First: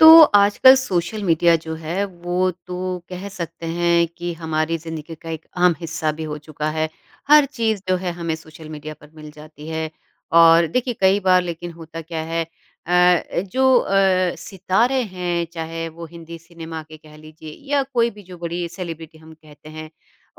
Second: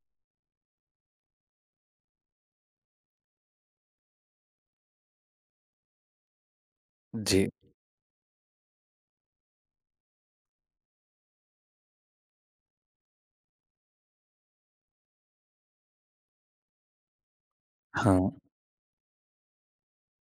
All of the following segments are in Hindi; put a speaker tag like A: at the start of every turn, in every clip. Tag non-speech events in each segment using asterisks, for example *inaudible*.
A: तो आजकल सोशल मीडिया जो है, वो तो कह सकते हैं कि हमारी ज़िंदगी का एक अहम हिस्सा भी हो चुका है। हर
B: जी,
A: चीज़ जो है हमें सोशल मीडिया पर मिल जाती है और देखिए कई बार लेकिन होता क्या है जो सितारे हैं, चाहे वो हिंदी सिनेमा के कह लीजिए या कोई भी
B: हाँ,
A: जो बड़ी सेलिब्रिटी हम कहते हैं,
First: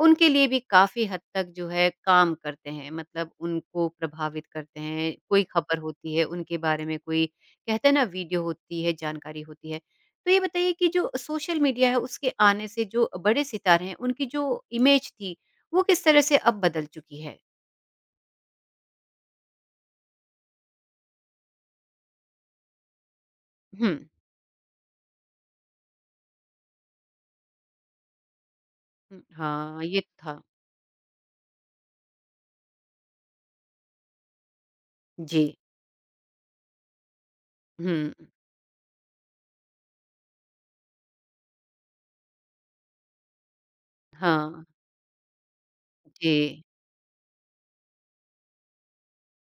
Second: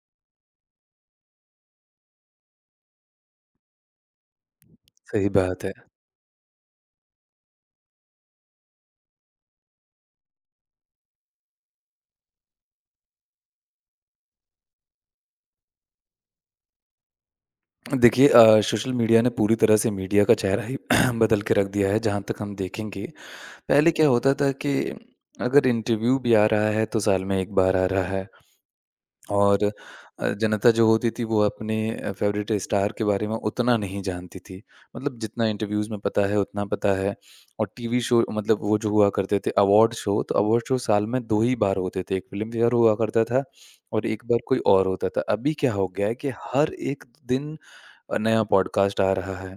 A: उनके लिए भी काफ़ी हद तक जो है काम करते हैं। मतलब उनको प्रभावित करते हैं,
B: सही
A: कोई
B: बात है।
A: खबर होती है, उनके बारे में कोई कहते हैं ना वीडियो होती है, जानकारी होती है। तो ये बताइए कि जो सोशल मीडिया है उसके आने से जो बड़े सितारे हैं उनकी जो इमेज थी वो किस तरह से अब बदल चुकी है?
B: देखिए सोशल मीडिया ने पूरी तरह से मीडिया का चेहरा ही *clears throat* बदल के रख दिया है, जहाँ तक हम देखेंगे। पहले
A: हुँ,
B: क्या होता था कि अगर इंटरव्यू भी आ रहा है, तो साल में 1 बार आ रहा है।
A: हुँ,
B: और
A: हाँ, ये तो था।
B: जनता जो होती थी वो अपने फ़ेवरेट स्टार के बारे में उतना नहीं जानती थी। मतलब
A: जी।
B: जितना इंटरव्यूज़ में पता है उतना पता है और
A: हुँ,
B: टीवी शो मतलब वो जो हुआ करते थे अवार्ड शो, तो अवार्ड शो साल में 2 ही बार होते थे। एक फ़िल्म फेयर हुआ करता था और एक बार कोई
A: हाँ,
B: और होता था। अभी क्या हो गया है कि
A: जी।
B: हर एक दिन नया पॉडकास्ट आ रहा है।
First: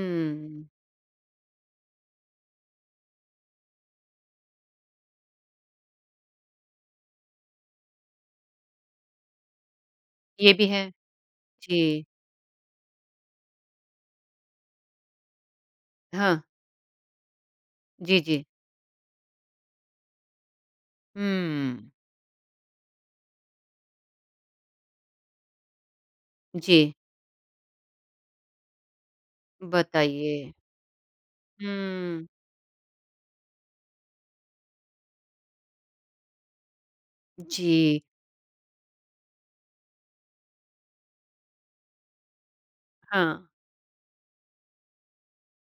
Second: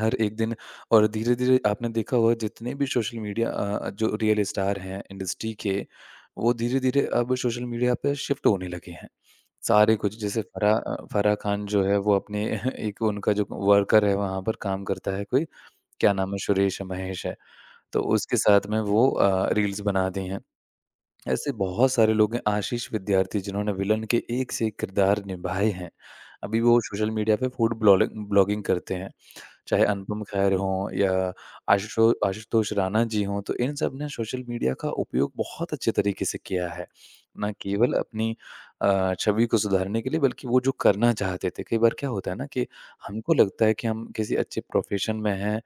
B: हर एक दिन और धीरे-धीरे आपने देखा होगा जितने भी सोशल मीडिया जो रियल स्टार हैं इंडस्ट्री के, वो धीरे-धीरे अब सोशल मीडिया पे शिफ्ट होने लगे हैं। सारे कुछ जैसे
A: ये भी
B: फराह
A: है।
B: अ, फराह खान
A: जी,
B: जो है वो अपने *laughs* एक उनका जो वर्कर है वहाँ पर काम करता है कोई, क्या नाम है
A: हाँ।
B: सुरेश या महेश है, तो
A: जी,
B: उसके
A: जी।
B: साथ में वो रील्स बना दी हैं। ऐसे
A: हुँ,
B: बहुत सारे लोग हैं आशीष विद्यार्थी जिन्होंने विलन के एक से एक किरदार निभाए हैं। अभी वो
A: जी,
B: सोशल मीडिया पे फूड ब्लॉलिंग ब्लॉगिंग करते हैं। चाहे अनुपम
A: बताइए।
B: खेर हों या
A: हुँ,
B: आशुतोष राणा जी हों, तो इन सब ने सोशल मीडिया का उपयोग बहुत अच्छे तरीके से किया है। ना केवल
A: जी,
B: अपनी छवि को सुधारने के लिए बल्कि वो जो करना चाहते थे, कई बार क्या होता है ना कि
A: हाँ,
B: हमको लगता है कि हम किसी अच्छे प्रोफ़ेशन में हैं,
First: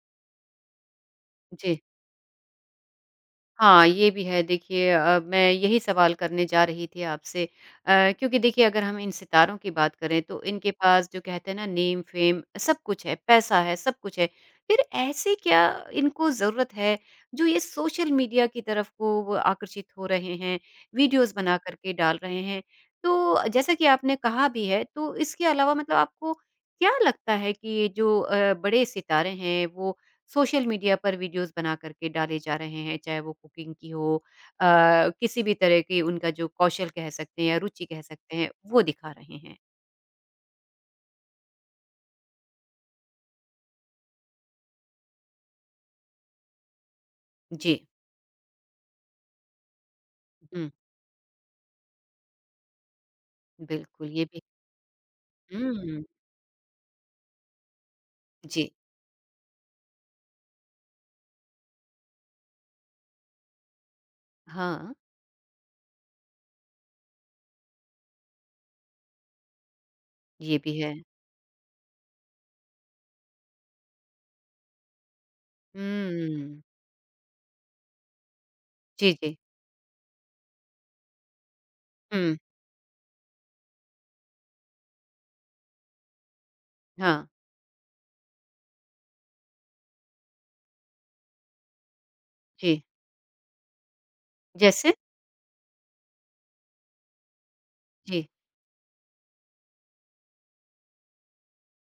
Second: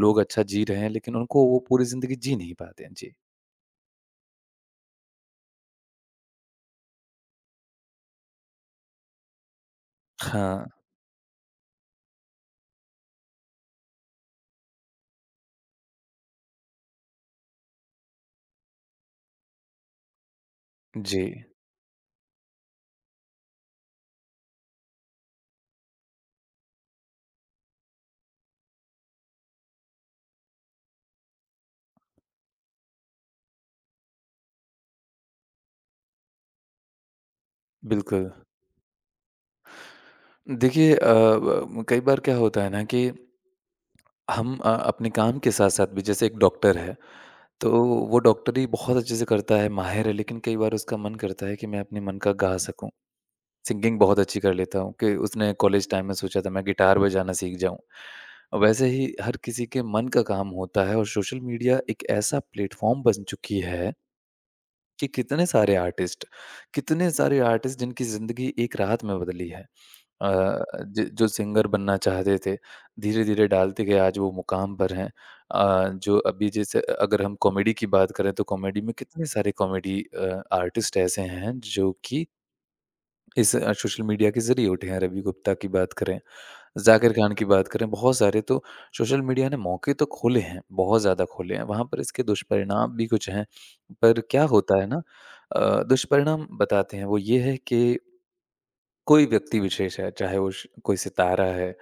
B: लोग अच्छा जी रहे हैं, लेकिन उनको वो
A: जी।
B: पूरी ज़िंदगी जी नहीं पाते हैं। जी।
A: हाँ, ये भी है देखिए मैं यही सवाल करने जा रही थी आपसे क्योंकि देखिए अगर हम इन सितारों की बात करें तो
B: हाँ,
A: इनके पास जो कहते हैं ना नेम फेम सब कुछ है, पैसा है, सब कुछ है। फिर ऐसे क्या इनको ज़रूरत है जो ये सोशल मीडिया की तरफ को वो आकर्षित हो रहे हैं,
B: जी,
A: वीडियोज़ बना कर के डाल रहे हैं। तो जैसा कि आपने कहा भी है तो इसके अलावा मतलब आपको क्या लगता है कि ये जो बड़े सितारे हैं वो सोशल मीडिया पर वीडियोस बना करके डाले जा रहे हैं, चाहे वो कुकिंग की हो अ, किसी भी तरह की उनका जो कौशल कह सकते हैं या रुचि कह
B: बिल्कुल।
A: सकते हैं, वो दिखा रहे हैं।
B: देखिए अ, ब कई बार क्या होता है ना कि हम अपने काम के साथ-साथ भी जैसे एक डॉक्टर है, तो
A: जी,
B: वो डॉक्टरी बहुत अच्छे से करता है, माहिर है, लेकिन कई
A: हुँ,
B: बार उसका मन करता है कि मैं अपने मन का गा सकूँ। सिंगिंग
A: बिल्कुल
B: बहुत
A: ये
B: अच्छी
A: भी
B: कर लेता हूँ कि उसने कॉलेज
A: हुँ,
B: टाइम में सोचा था मैं गिटार बजाना सीख जाऊँ।
A: जी,
B: वैसे ही हर किसी के मन का काम होता है और सोशल मीडिया एक ऐसा प्लेटफ़ॉर्म बन चुकी है
A: हाँ,
B: कि कितने सारे आर्टिस्ट जिनकी ज़िंदगी एक रात में बदली है। अ,
A: ये भी है।
B: ज जो सिंगर बनना चाहते थे, धीरे-धीरे डालते गए आज वो मुकाम पर हैं। जो अभी
A: हुँ,
B: जैसे अगर हम कॉमेडी की बात करें तो कॉमेडी में
A: जी,
B: कितने
A: जी,
B: सारे कॉमेडी आर्टिस्ट ऐसे हैं जो कि
A: हुँ,
B: इस सोशल मीडिया के ज़रिए उठे हैं। रवि गुप्ता की बात करें, ज़ाकिर
A: हाँ,
B: खान की बात करें, बहुत सारे तो सोशल मीडिया ने मौके तो खोले हैं, बहुत ज़्यादा खोले हैं। वहाँ पर इसके
A: जी,
B: दुष्परिणाम भी कुछ हैं। पर क्या होता है
A: जैसे?
B: ना दुष्परिणाम बताते हैं वो ये है कि
A: जी,
B: कोई व्यक्ति विशेष है, चाहे वो श कोई सितारा है,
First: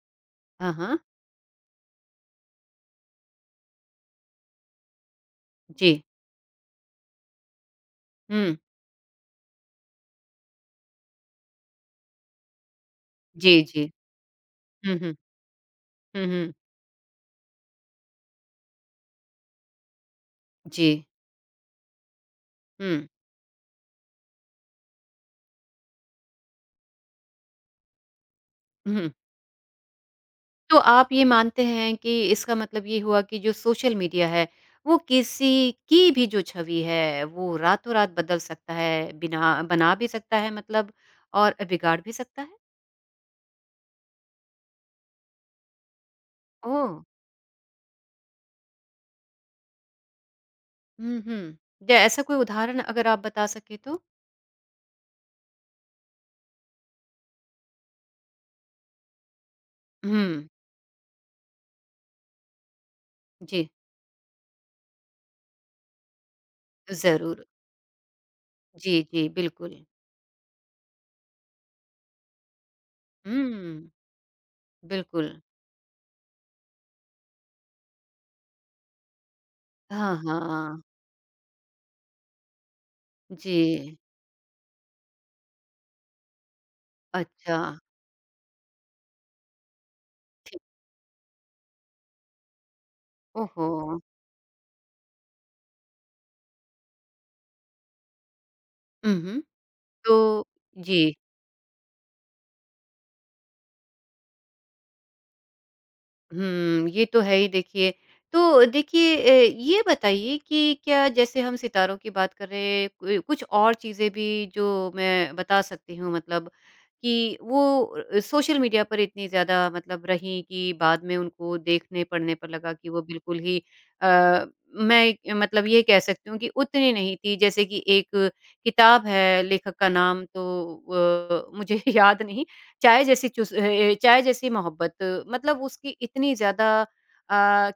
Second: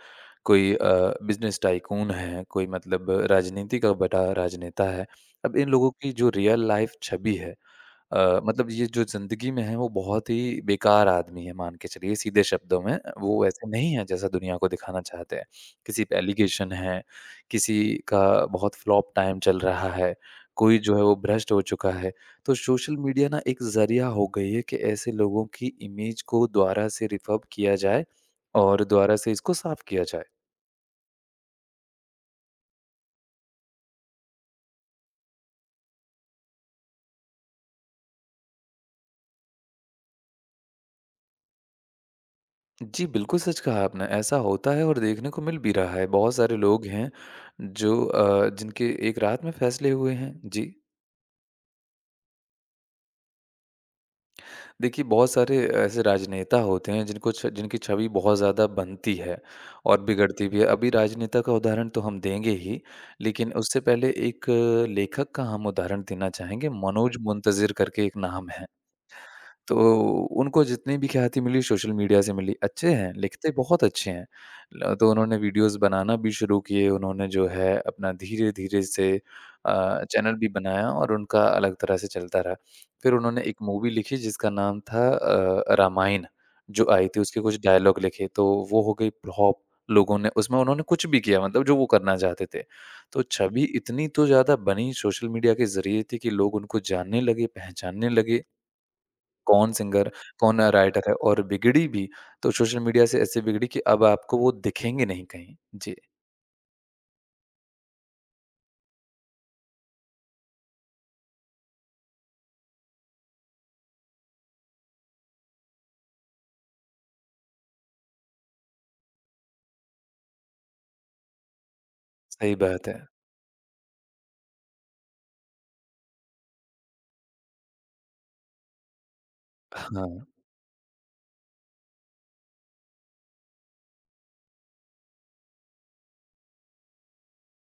A: हाँ,
B: कोई
A: हाँ,
B: बिज़नेस टाइकून है, कोई मतलब राजनीति का बड़ा राजनेता है। अब इन लोगों
A: जी,
B: की जो रियल लाइफ़ छवि है,
A: हुँ,
B: मतलब ये जो ज़िंदगी में है वो बहुत ही बेकार आदमी है मान के चलिए सीधे शब्दों में। वो
A: जी,
B: ऐसे
A: जी,
B: नहीं है जैसा दुनिया को
A: हुँ,
B: दिखाना
A: हुँ,
B: चाहते हैं। किसी पे
A: हुँ, हुँ,
B: एलिगेशन है, किसी का बहुत फ्लॉप टाइम चल रहा है, कोई जो है
A: जी,
B: वो भ्रष्ट हो चुका है। तो सोशल
A: हुँ,
B: मीडिया ना एक ज़रिया हो गई है कि ऐसे लोगों की इमेज को दोबारा से रिफ़अप किया जाए और
A: हुँ।
B: दोबारा से इसको साफ किया जाए।
A: तो आप ये मानते हैं कि इसका मतलब ये हुआ कि जो सोशल मीडिया है, वो किसी की भी जो छवि है, वो रातों-रात बदल सकता है, बिना बना भी सकता है मतलब और बिगाड़ भी सकता है?
B: जी, बिल्कुल सच कहा आपने। ऐसा होता है और देखने को मिल भी रहा है। बहुत सारे लोग
A: ओह!
B: हैं जो जिनके एक रात में फैसले हुए हैं। जी।
A: हुँ, हुँ। या ऐसा कोई उदाहरण अगर आप बता सकें तो?
B: देखिए बहुत सारे ऐसे राजनेता होते हैं जिनको छ जिनकी छवि बहुत ज़्यादा बनती है और
A: हुँ,
B: बिगड़ती भी है। अभी राजनेता का उदाहरण तो हम देंगे ही, लेकिन
A: जी,
B: उससे पहले एक लेखक का हम उदाहरण देना चाहेंगे। मनोज
A: ज़रूर।
B: मुंतज़िर करके एक नाम है।
A: जी, जी, बिल्कुल।
B: तो उनको जितनी भी ख्याति मिली सोशल मीडिया से मिली। अच्छे हैं, लिखते बहुत
A: हुँ,
B: अच्छे हैं। ल तो
A: बिल्कुल।
B: उन्होंने वीडियोज़ बनाना भी शुरू किए, उन्होंने जो है अपना धीरे-धीरे से
A: हाँ,
B: चैनल भी
A: हाँ।
B: बनाया और उनका अलग तरह से चलता रहा। फिर उन्होंने
A: जी,
B: एक मूवी लिखी जिसका नाम था रामायण, जो आई थी उसके
A: अच्छा,
B: कुछ डायलॉग लिखे तो वो हो गई फ्लॉप। लोगों ने उसमें
A: ठीक।
B: उन्होंने कुछ भी किया मतलब जो वो करना चाहते थे। तो छवि
A: ओहो!
B: इतनी तो ज़्यादा बनी सोशल मीडिया के ज़रिए थी कि लोग उनको जानने लगे, पहचानने लगे
A: उहुँ,
B: कौन सिंगर,
A: तो
B: कौन राइटर
A: जी।
B: है और बिगड़ी भी तो सोशल मीडिया से ऐसे बिगड़ी कि अब आपको वो दिखेंगे नहीं कहीं। जी,
A: हुँ, ये तो है ही देखिए। तो देखिए ए, ये बताइए कि क्या जैसे हम सितारों की बात कर रहे हैं कोई कुछ और चीज़ें भी जो मैं बता सकती हूँ मतलब कि वो सोशल मीडिया पर इतनी ज़्यादा मतलब रहीं कि बाद में उनको देखने पढ़ने पर
B: सही
A: लगा
B: बात
A: कि वो
B: है।
A: बिल्कुल ही अ, मतलब ये कह सकती हूँ कि उतनी नहीं थी जैसे कि एक किताब है लेखक का
B: हाँ,
A: नाम तो मुझे *laughs* याद नहीं चाय जैसी मोहब्बत मतलब उसकी इतनी ज़्यादा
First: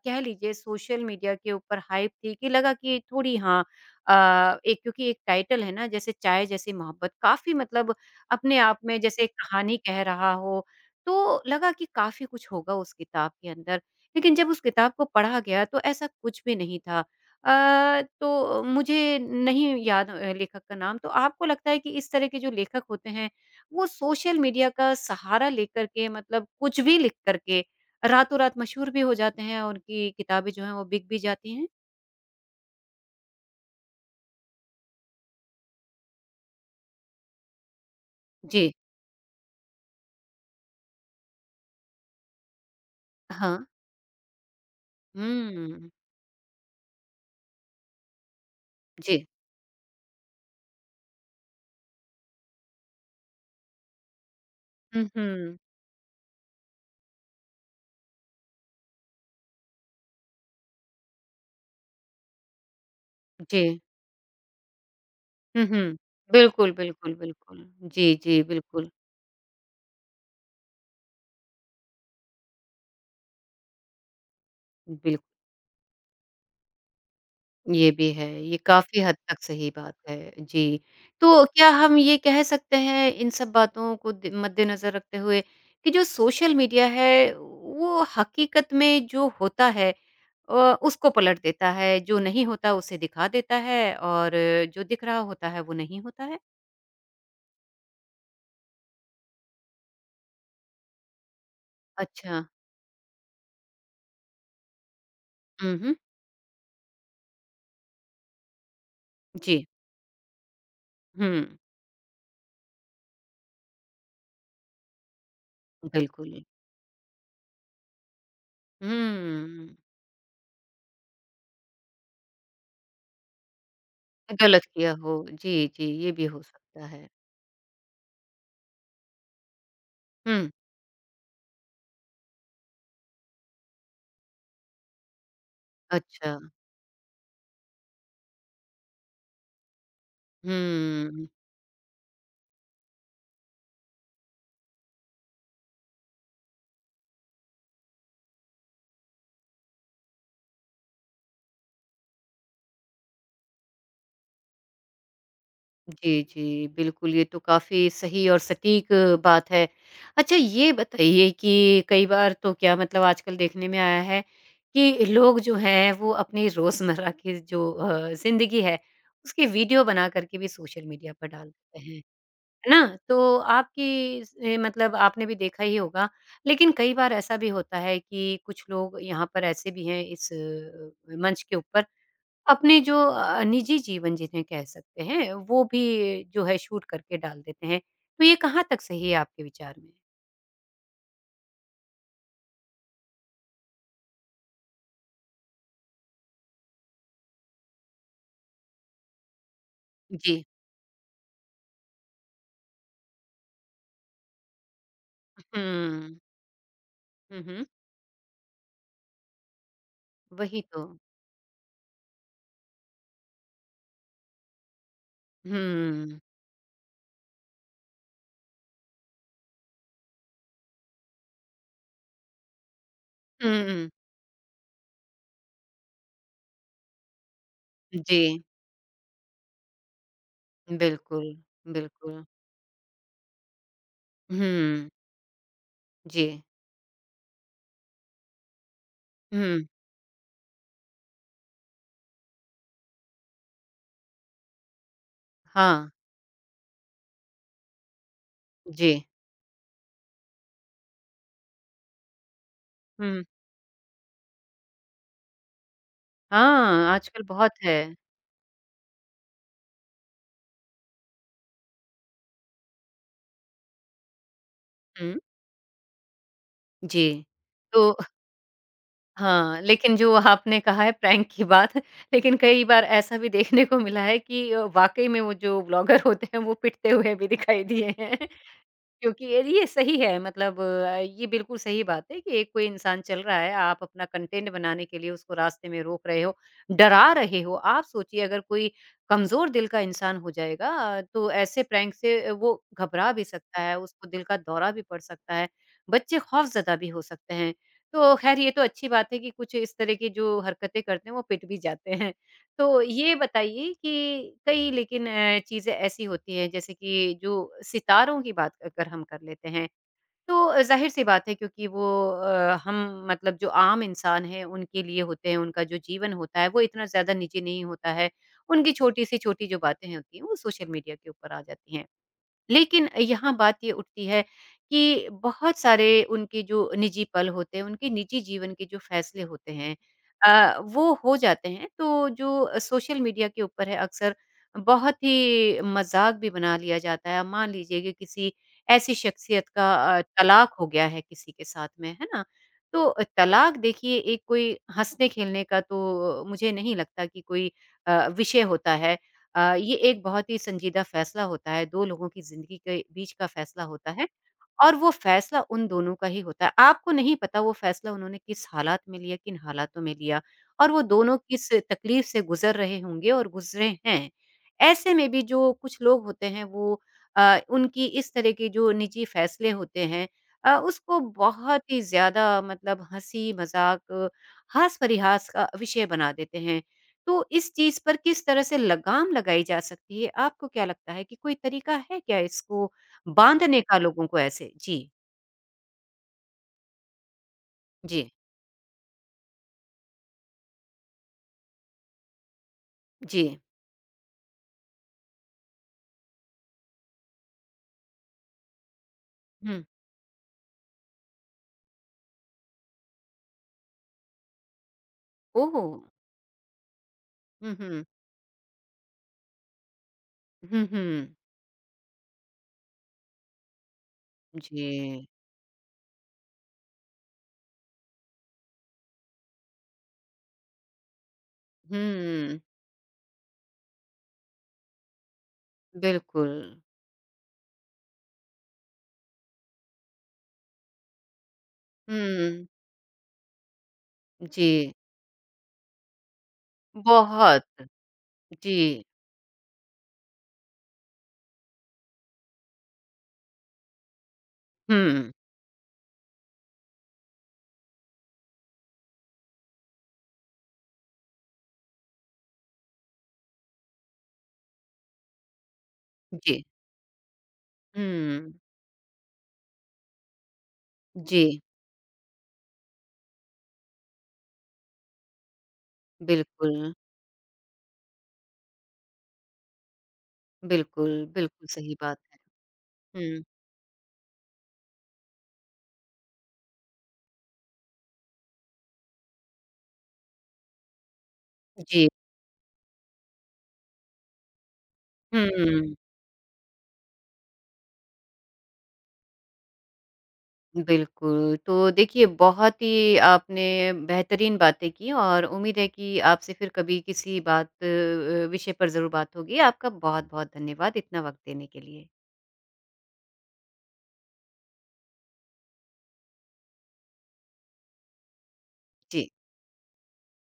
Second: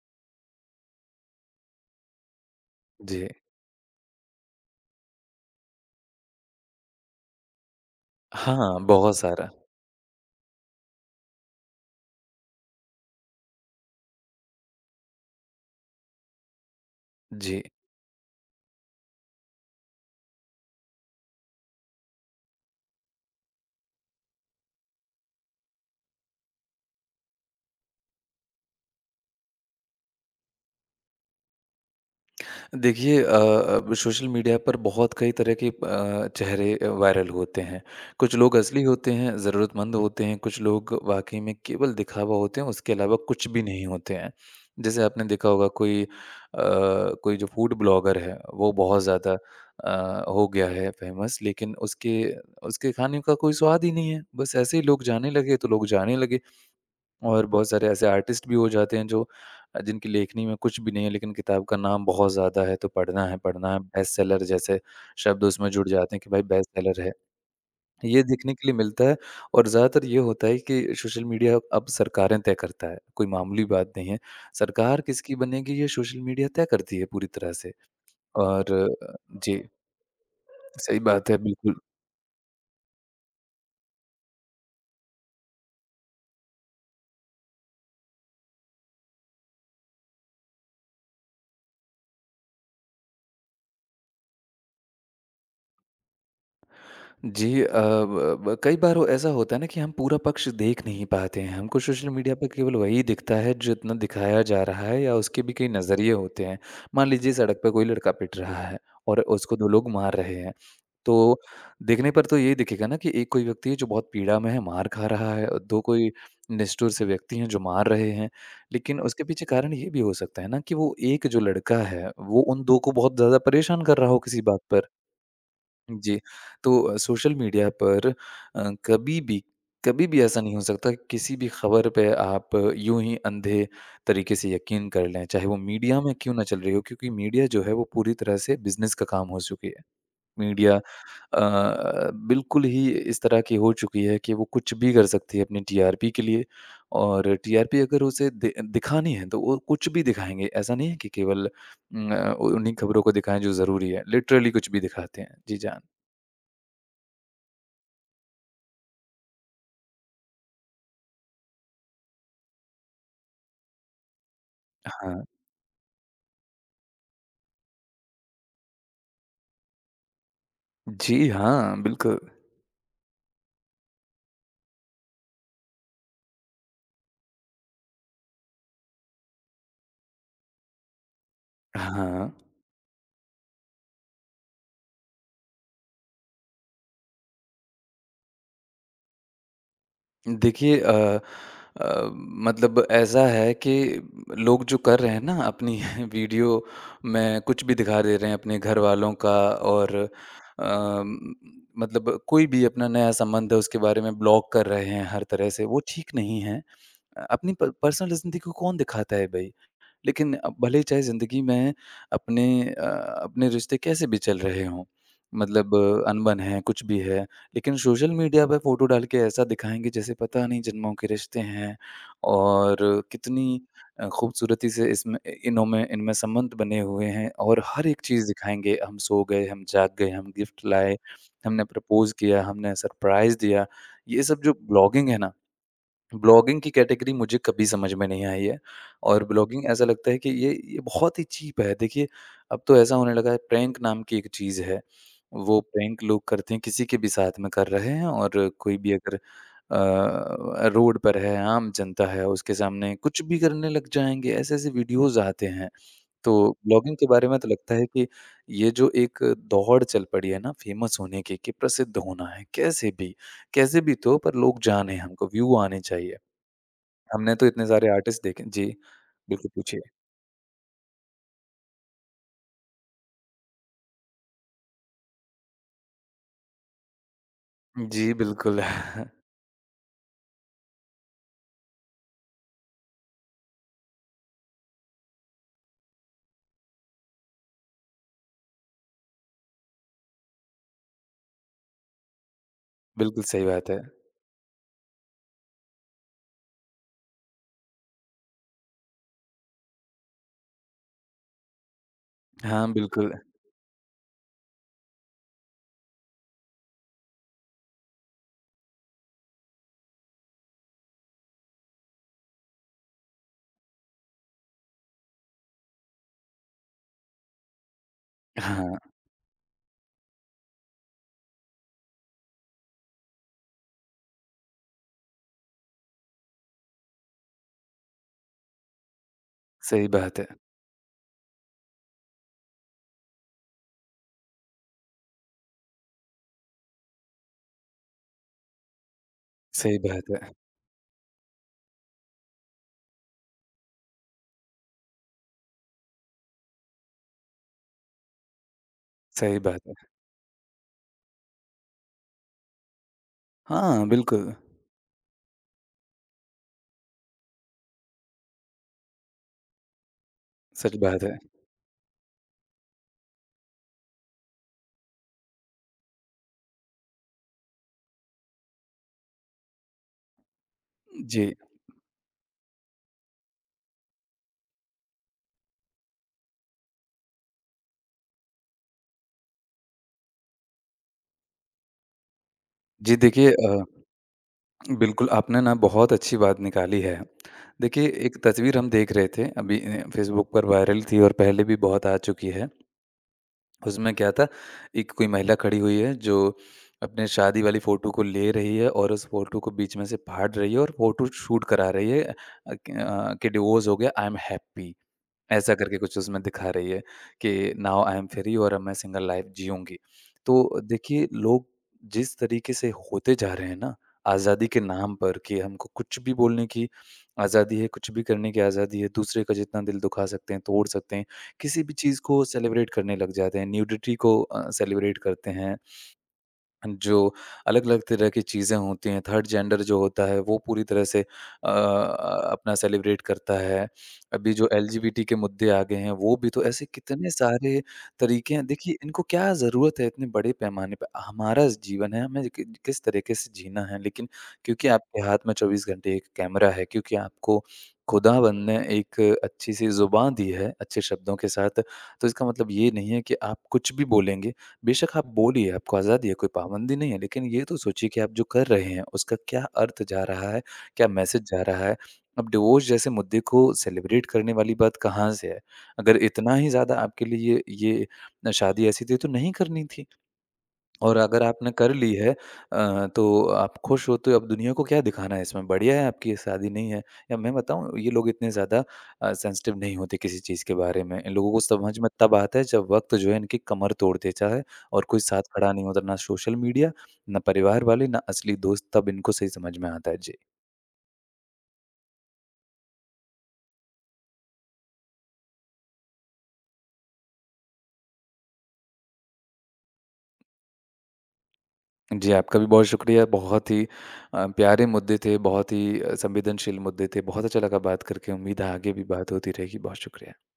A: कह लीजिए सोशल मीडिया के ऊपर हाइप थी कि लगा कि
B: जी।
A: थोड़ी हाँ एक क्योंकि एक टाइटल है ना जैसे चाय जैसी मोहब्बत काफ़ी मतलब अपने आप
B: हाँ,
A: में
B: बहुत
A: जैसे एक
B: सारा।
A: कहानी कह रहा हो, तो लगा कि काफ़ी कुछ होगा उस किताब के अंदर। लेकिन जब उस किताब को पढ़ा गया तो ऐसा कुछ भी नहीं था।
B: जी।
A: तो मुझे नहीं याद लेखक का नाम, तो आपको लगता है कि इस तरह के जो लेखक होते हैं वो सोशल मीडिया का सहारा लेकर के मतलब कुछ भी लिख कर के रातों रात मशहूर भी हो जाते हैं और उनकी किताबें जो हैं वो बिक भी जाती हैं।
B: देखिए अब सोशल मीडिया पर बहुत कई तरह के चेहरे वायरल होते हैं। कुछ लोग
A: जी।
B: असली होते हैं, ज़रूरतमंद होते हैं, कुछ लोग वाक़ई में केवल दिखावा होते हैं, उसके अलावा कुछ
A: हाँ।
B: भी नहीं होते हैं। जैसे आपने देखा होगा
A: हुँ।
B: कोई जो फूड ब्लॉगर है, वो बहुत
A: जी।
B: ज़्यादा हो गया है फ़ेमस लेकिन उसके उसके खाने का कोई स्वाद ही नहीं है। बस ऐसे ही
A: हुँ,
B: लोग जाने
A: हुँ।
B: लगे, तो लोग जाने लगे। और बहुत सारे ऐसे आर्टिस्ट भी हो जाते हैं जो जिनकी लेखनी में कुछ भी नहीं है लेकिन किताब का नाम बहुत ज़्यादा है तो पढ़ना है
A: जी।
B: पढ़ना है बेस्ट सेलर जैसे शब्द
A: हुँ,
B: उसमें जुड़
A: हुँ।
B: जाते हैं कि भाई बेस्ट
A: बिल्कुल,
B: सेलर है
A: बिल्कुल, बिल्कुल। जी,
B: ये
A: जी,
B: देखने के लिए
A: बिल्कुल।
B: मिलता है। और ज़्यादातर ये होता है कि सोशल मीडिया अब सरकारें तय करता है कोई मामूली बात नहीं है। सरकार
A: बिल
B: किसकी बनेगी ये सोशल मीडिया तय करती है पूरी तरह से।
A: ये भी है, ये
B: और
A: काफ़ी हद तक
B: जी
A: सही बात है। जी।
B: सही बात है
A: तो क्या
B: बिल्कुल।
A: हम ये कह सकते हैं इन सब बातों को दि मद्देनज़र रखते हुए कि जो सोशल मीडिया है वो हकीकत में जो होता है अ, उसको पलट देता है, जो नहीं होता उसे दिखा देता है और जो दिख रहा होता है वो नहीं होता है।
B: जी अ, ब ब कई बार वो ऐसा होता है ना कि हम पूरा पक्ष देख नहीं पाते हैं। हमको सोशल मीडिया
A: अच्छा।
B: पे केवल वही दिखता है जितना दिखाया जा रहा है या उसके भी कई
A: हुँ, हुँ।
B: नज़रिए होते हैं। मान लीजिए सड़क पे कोई लड़का पिट रहा है और उसको
A: जी।
B: 2 लोग मार रहे हैं।
A: हुँ,
B: तो देखने पर तो यही दिखेगा ना कि एक कोई व्यक्ति है जो बहुत पीड़ा में है, मार खा रहा है और 2 कोई
A: बिल्कुल।
B: निष्ठुर से व्यक्ति हैं जो मार रहे हैं। लेकिन उसके पीछे कारण
A: हुँ,
B: ये भी हो सकता है ना कि वो एक जो लड़का है, वो उन 2 को बहुत ज़्यादा परेशान कर रहा हो किसी बात
A: गलत
B: पर।
A: किया हो। जी, जी, ये
B: जी,
A: भी हो
B: तो
A: सकता है।
B: सोशल मीडिया पर कभी भी कभी भी ऐसा
A: हुँ,
B: नहीं हो सकता कि किसी भी खबर पे आप यूँ ही अंधे तरीके से यकीन कर लें, चाहे वो मीडिया में
A: अच्छा।
B: क्यों ना चल रही हो क्योंकि मीडिया जो है वो पूरी तरह से बिज़नेस का काम हो चुकी है। मीडिया
A: हुँ।
B: बिल्कुल ही इस तरह की हो चुकी है कि वो कुछ भी कर सकती है अपनी टीआरपी के लिए। और टीआरपी अगर उसे दि दिखानी है तो वो कुछ भी दिखाएँगे। ऐसा नहीं है कि केवल उन्हीं खबरों को दिखाएँ जो ज़रूरी है, लिटरली कुछ भी दिखाते हैं। जी, जान।
A: जी, जी। बिल्कुल, ये तो काफ़ी सही और सटीक बात है। अच्छा ये बताइए कि कई बार तो क्या मतलब आजकल देखने में आया है कि
B: हाँ,
A: लोग जो हैं वो अपनी रोज़मर्रा की जो ज़िंदगी है उसकी वीडियो बना कर के भी सोशल मीडिया पर
B: जी
A: डाल
B: हाँ,
A: देते हैं।
B: बिल्कुल।
A: है ना? तो आपकी इस ए मतलब आपने भी देखा ही होगा लेकिन कई बार ऐसा भी होता है कि कुछ लोग यहाँ पर ऐसे भी हैं इस मंच के ऊपर
B: हाँ,
A: अपने जो निजी जीवन जिन्हें कह सकते हैं, वो भी जो है शूट करके डाल देते हैं। तो ये कहाँ तक सही है आपके विचार में?
B: देखिए अ, मतलब ऐसा है कि लोग जो कर रहे हैं ना अपनी *laughs* वीडियो में कुछ भी दिखा दे रहे हैं अपने घरवालों का और
A: जी।
B: अम, मतलब कोई भी अपना नया संबंध है उसके बारे में ब्लॉग कर रहे हैं हर तरह
A: हुँ।
B: से, वो ठीक नहीं है। अ,
A: हुँ,
B: अपनी
A: हुँ।
B: प पर्सनल ज़िंदगी को कौन दिखाता है भई? लेकिन
A: वही
B: भले ही
A: तो।
B: चाहे ज़िंदगी में अपने अ, अपने रिश्ते कैसे भी चल रहे हों, मतलब
A: हुँ।
B: अनबन है, कुछ भी है, लेकिन सोशल मीडिया पे फ़ोटो डाल के ऐसा दिखाएँगे जैसे पता नहीं जन्मों के रिश्ते हैं और कितनी
A: हुँ,
B: खूबसूरती से इसमें इ इनों में इनमें संबंध बने हुए हैं और हर एक
A: जी।
B: चीज़ दिखाएँगे, हम सो गए, हम जाग गए, हम गिफ्ट लाए,
A: बिल्कुल,
B: हमने प्रपोज़
A: बिल्कुल।
B: किया, हमने सरप्राइज़ दिया। ये सब जो
A: हुँ,
B: ब्लॉगिंग है ना,
A: जी।
B: ब्लॉगिंग की कैटेगरी मुझे कभी समझ में नहीं आई है और
A: हुँ,
B: ब्लॉगिंग ऐसा लगता है कि ये बहुत ही चीप है। देखिए, अब तो ऐसा होने लगा है प्रैंक नाम की एक चीज़ है। वो
A: हाँ,
B: प्रैंक लोग करते हैं किसी के भी साथ में कर रहे हैं और कोई
A: जी।
B: भी अगर रोड पर है, आम जनता है, उसके सामने कुछ
A: हुँ,
B: भी करने लग जाएँगे, ऐसे-ऐसे वीडियोज़ आते हैं। तो
A: हाँ,
B: ब्लॉगिंग के
A: आजकल
B: बारे में तो
A: बहुत
B: लगता
A: है।
B: है कि ये जो एक दौड़ चल पड़ी है ना फ़ेमस होने की, कि प्रसिद्ध होना है, कैसे भी तो पर लोग जानें
A: हुँ,
B: हमको, व्यू आने चाहिए।
A: जी।
B: हमने तो इतने सारे
A: तो *laughs*
B: आर्टिस्ट देखे जी, बिल्कुल
A: हाँ,
B: पूछिए।
A: लेकिन जो आपने कहा है प्रैंक की बात लेकिन कई बार ऐसा भी देखने को मिला है कि वाक़ई में वो जो ब्लॉगर होते हैं वो पिटते हुए भी दिखाई दिए
B: जी,
A: हैं।
B: बिल्कुल। *laughs*
A: क्योंकि ये सही है मतलब ये बिल्कुल सही बात है कि एक कोई इंसान चल रहा है, आप अपना कंटेंट बनाने के लिए उसको रास्ते में रोक रहे हो, डरा रहे हो। आप सोचिए अगर कोई कमज़ोर दिल का इंसान हो जाएगा तो ऐसे प्रैंक से वो घबरा भी
B: बिल्कुल सही
A: सकता
B: बात
A: है,
B: है।
A: उसको दिल का दौरा भी पड़ सकता है, बच्चे खौफ़ज़दा भी हो सकते हैं। तो खैर ये तो अच्छी बात है कि कुछ इस तरह की जो हरकतें करते हैं, वो पिट भी जाते हैं।
B: हाँ,
A: तो
B: बिल्कुल।
A: ये बताइए कि कई लेकिन चीज़ें ऐसी होती हैं जैसे कि जो सितारों की बात अगर हम कर लेते हैं, तो ज़ाहिर-सी बात है क्योंकि वो हम मतलब जो आम इंसान हैं उनके लिए होते हैं, उनका जो जीवन होता है वो इतना ज़्यादा निजी नहीं होता है। उनकी
B: हाँ,
A: छोटी-सी छोटी जो बातें होती हैं वो सोशल मीडिया के ऊपर आ जाती हैं। लेकिन यहाँ बात ये उठती है कि बहुत सारे उनके जो निजी पल होते हैं, उनके निजी जीवन के जो फैसले होते हैं
B: सही बात है,
A: वो हो जाते हैं। तो जो सोशल मीडिया के ऊपर है अक्सर बहुत ही मज़ाक भी बना लिया जाता है। मान लीजिए कि किसी ऐसी शख्सियत का
B: सही बात है,
A: तलाक हो गया है किसी के साथ में, है ना? तो तलाक देखिए एक कोई हँसने-खेलने का तो मुझे नहीं लगता कि कोई विषय होता है।
B: सही बात
A: ये
B: है।
A: एक बहुत ही संजीदा फैसला होता है, 2 लोगों की ज़िंदगी के बीच का फैसला
B: हाँ,
A: होता है।
B: बिल्कुल,
A: और वो फैसला उन दोनों का ही होता है। आपको नहीं पता वो फैसला उन्होंने किस हालात में लिया, किन हालातों में लिया और
B: सच
A: वो
B: बात
A: दोनों
B: है।
A: किस तकलीफ से गुज़र रहे होंगे और गुज़रे हैं। ऐसे में भी जो कुछ लोग होते हैं वो उनकी इस तरह के जो निजी फैसले होते हैं उसको
B: जी,
A: बहुत ही ज़्यादा मतलब हँसी-मज़ाक, हास-परिहास का विषय बना देते हैं। तो इस चीज़ पर किस तरह से लगाम लगाई जा सकती है? आपको क्या लगता है कि कोई तरीका है क्या इसको
B: जी देखिए
A: बाँधने का लोगों को ऐसे। जी,
B: बिल्कुल आपने ना बहुत अच्छी बात निकाली है। देखिए
A: जी,
B: एक तस्वीर हम देख रहे थे अभी फ़ेसबुक पर वायरल थी और पहले भी बहुत आ चुकी है।
A: जी।
B: उसमें क्या था, एक कोई महिला खड़ी हुई है जो अपने शादी वाली फ़ोटो को ले रही है और उस फ़ोटो को
A: हुँ।
B: बीच में से फाड़ रही है और फ़ोटो शूट करा रही है कि डिवोर्स हो गया आई एम हैप्पी।
A: ओह!
B: ऐसा करके कुछ उसमें दिखा रही है
A: हुँ,
B: कि नाउ
A: हुँ।
B: आई एम फ्री और अब मैं सिंगल लाइफ जीऊँगी। तो
A: हुँ,
B: देखिए
A: हुँ।
B: लोग जिस तरीके से होते जा रहे हैं ना, आज़ादी के नाम
A: जी।
B: पर कि हमको कुछ भी बोलने की आज़ादी है, कुछ भी करने की आज़ादी है, दूसरे का जितना दिल दुखा सकते हैं, तोड़ सकते हैं, किसी भी चीज़ को
A: हुँ,
B: सेलिब्रेट करने लग जाते हैं, न्यूडिटी को सेलिब्रेट करते हैं,
A: बिल्कुल।
B: जो अलग-अलग तरह की चीज़ें होती हैं, थर्ड जेंडर जो होता है वो पूरी तरह से
A: हुँ,
B: अपना सेलिब्रेट करता है। अभी
A: जी।
B: जो एलजीबीटी के मुद्दे आ गए हैं वो भी तो ऐसे कितने सारे
A: बहुत।
B: तरीके हैं।
A: जी।
B: देखिए इनको क्या ज़रूरत है इतने बड़े पैमाने पे? हमारा जीवन है, हमें कि किस तरीके से जीना है लेकिन क्योंकि आपके
A: हुँ,
B: हाथ में 24 घंटे एक कैमरा है, क्योंकि आपको खुदावंद ने एक अच्छी-सी ज़ुबान दी है अच्छे शब्दों के साथ, तो इसका मतलब ये नहीं है कि आप कुछ भी बोलेंगे। बेशक आप बोलिए, आपको आज़ादी है, कोई
A: जी।
B: पाबंदी नहीं है, लेकिन ये तो सोचिए कि आप जो
A: हुँ,
B: कर रहे हैं, उसका क्या अर्थ जा रहा है, क्या
A: जी।
B: मैसेज जा रहा है। अब डिवोर्स जैसे मुद्दे को सेलिब्रेट करने वाली बात कहाँ से है? अगर इतना ही
A: बिल्कुल,
B: ज़्यादा आपके लिए ये शादी ऐसी थी, तो नहीं करनी थी। और
A: बिल्कुल,
B: अगर
A: बिल्कुल
B: आपने कर
A: सही
B: ली
A: बात
B: है,
A: है। हुँ,
B: तो आप खुश हो तो अब दुनिया को क्या दिखाना है इसमें? बढ़िया है आपकी ये शादी नहीं है या मैं बताऊँ ये लोग इतने ज़्यादा सेंसिटिव नहीं होते किसी चीज़ के बारे में। इन लोगों को समझ
A: जी।
B: में तब आता है जब वक़्त जो है इनकी कमर तोड़ देता है और कोई साथ खड़ा नहीं
A: हुँ।
B: होता, ना सोशल मीडिया, ना परिवार वाले, ना असली दोस्त, तब इनको सही समझ में आता है। जी।
A: बिल्कुल, तो देखिए बहुत ही आपने बेहतरीन बातें की और उम्मीद है कि आपसे फिर कभी किसी बात विषय पर ज़रूर बात होगी। आपका बहुत-बहुत धन्यवाद इतना वक़्त देने के लिए।
B: जी, आपका भी बहुत शुक्रिया। बहुत ही प्यारे मुद्दे थे, बहुत ही संवेदनशील मुद्दे थे। बहुत अच्छा लगा बात करके। उम्मीद है आगे भी
A: जी।
B: बात होती रहेगी। बहुत शुक्रिया।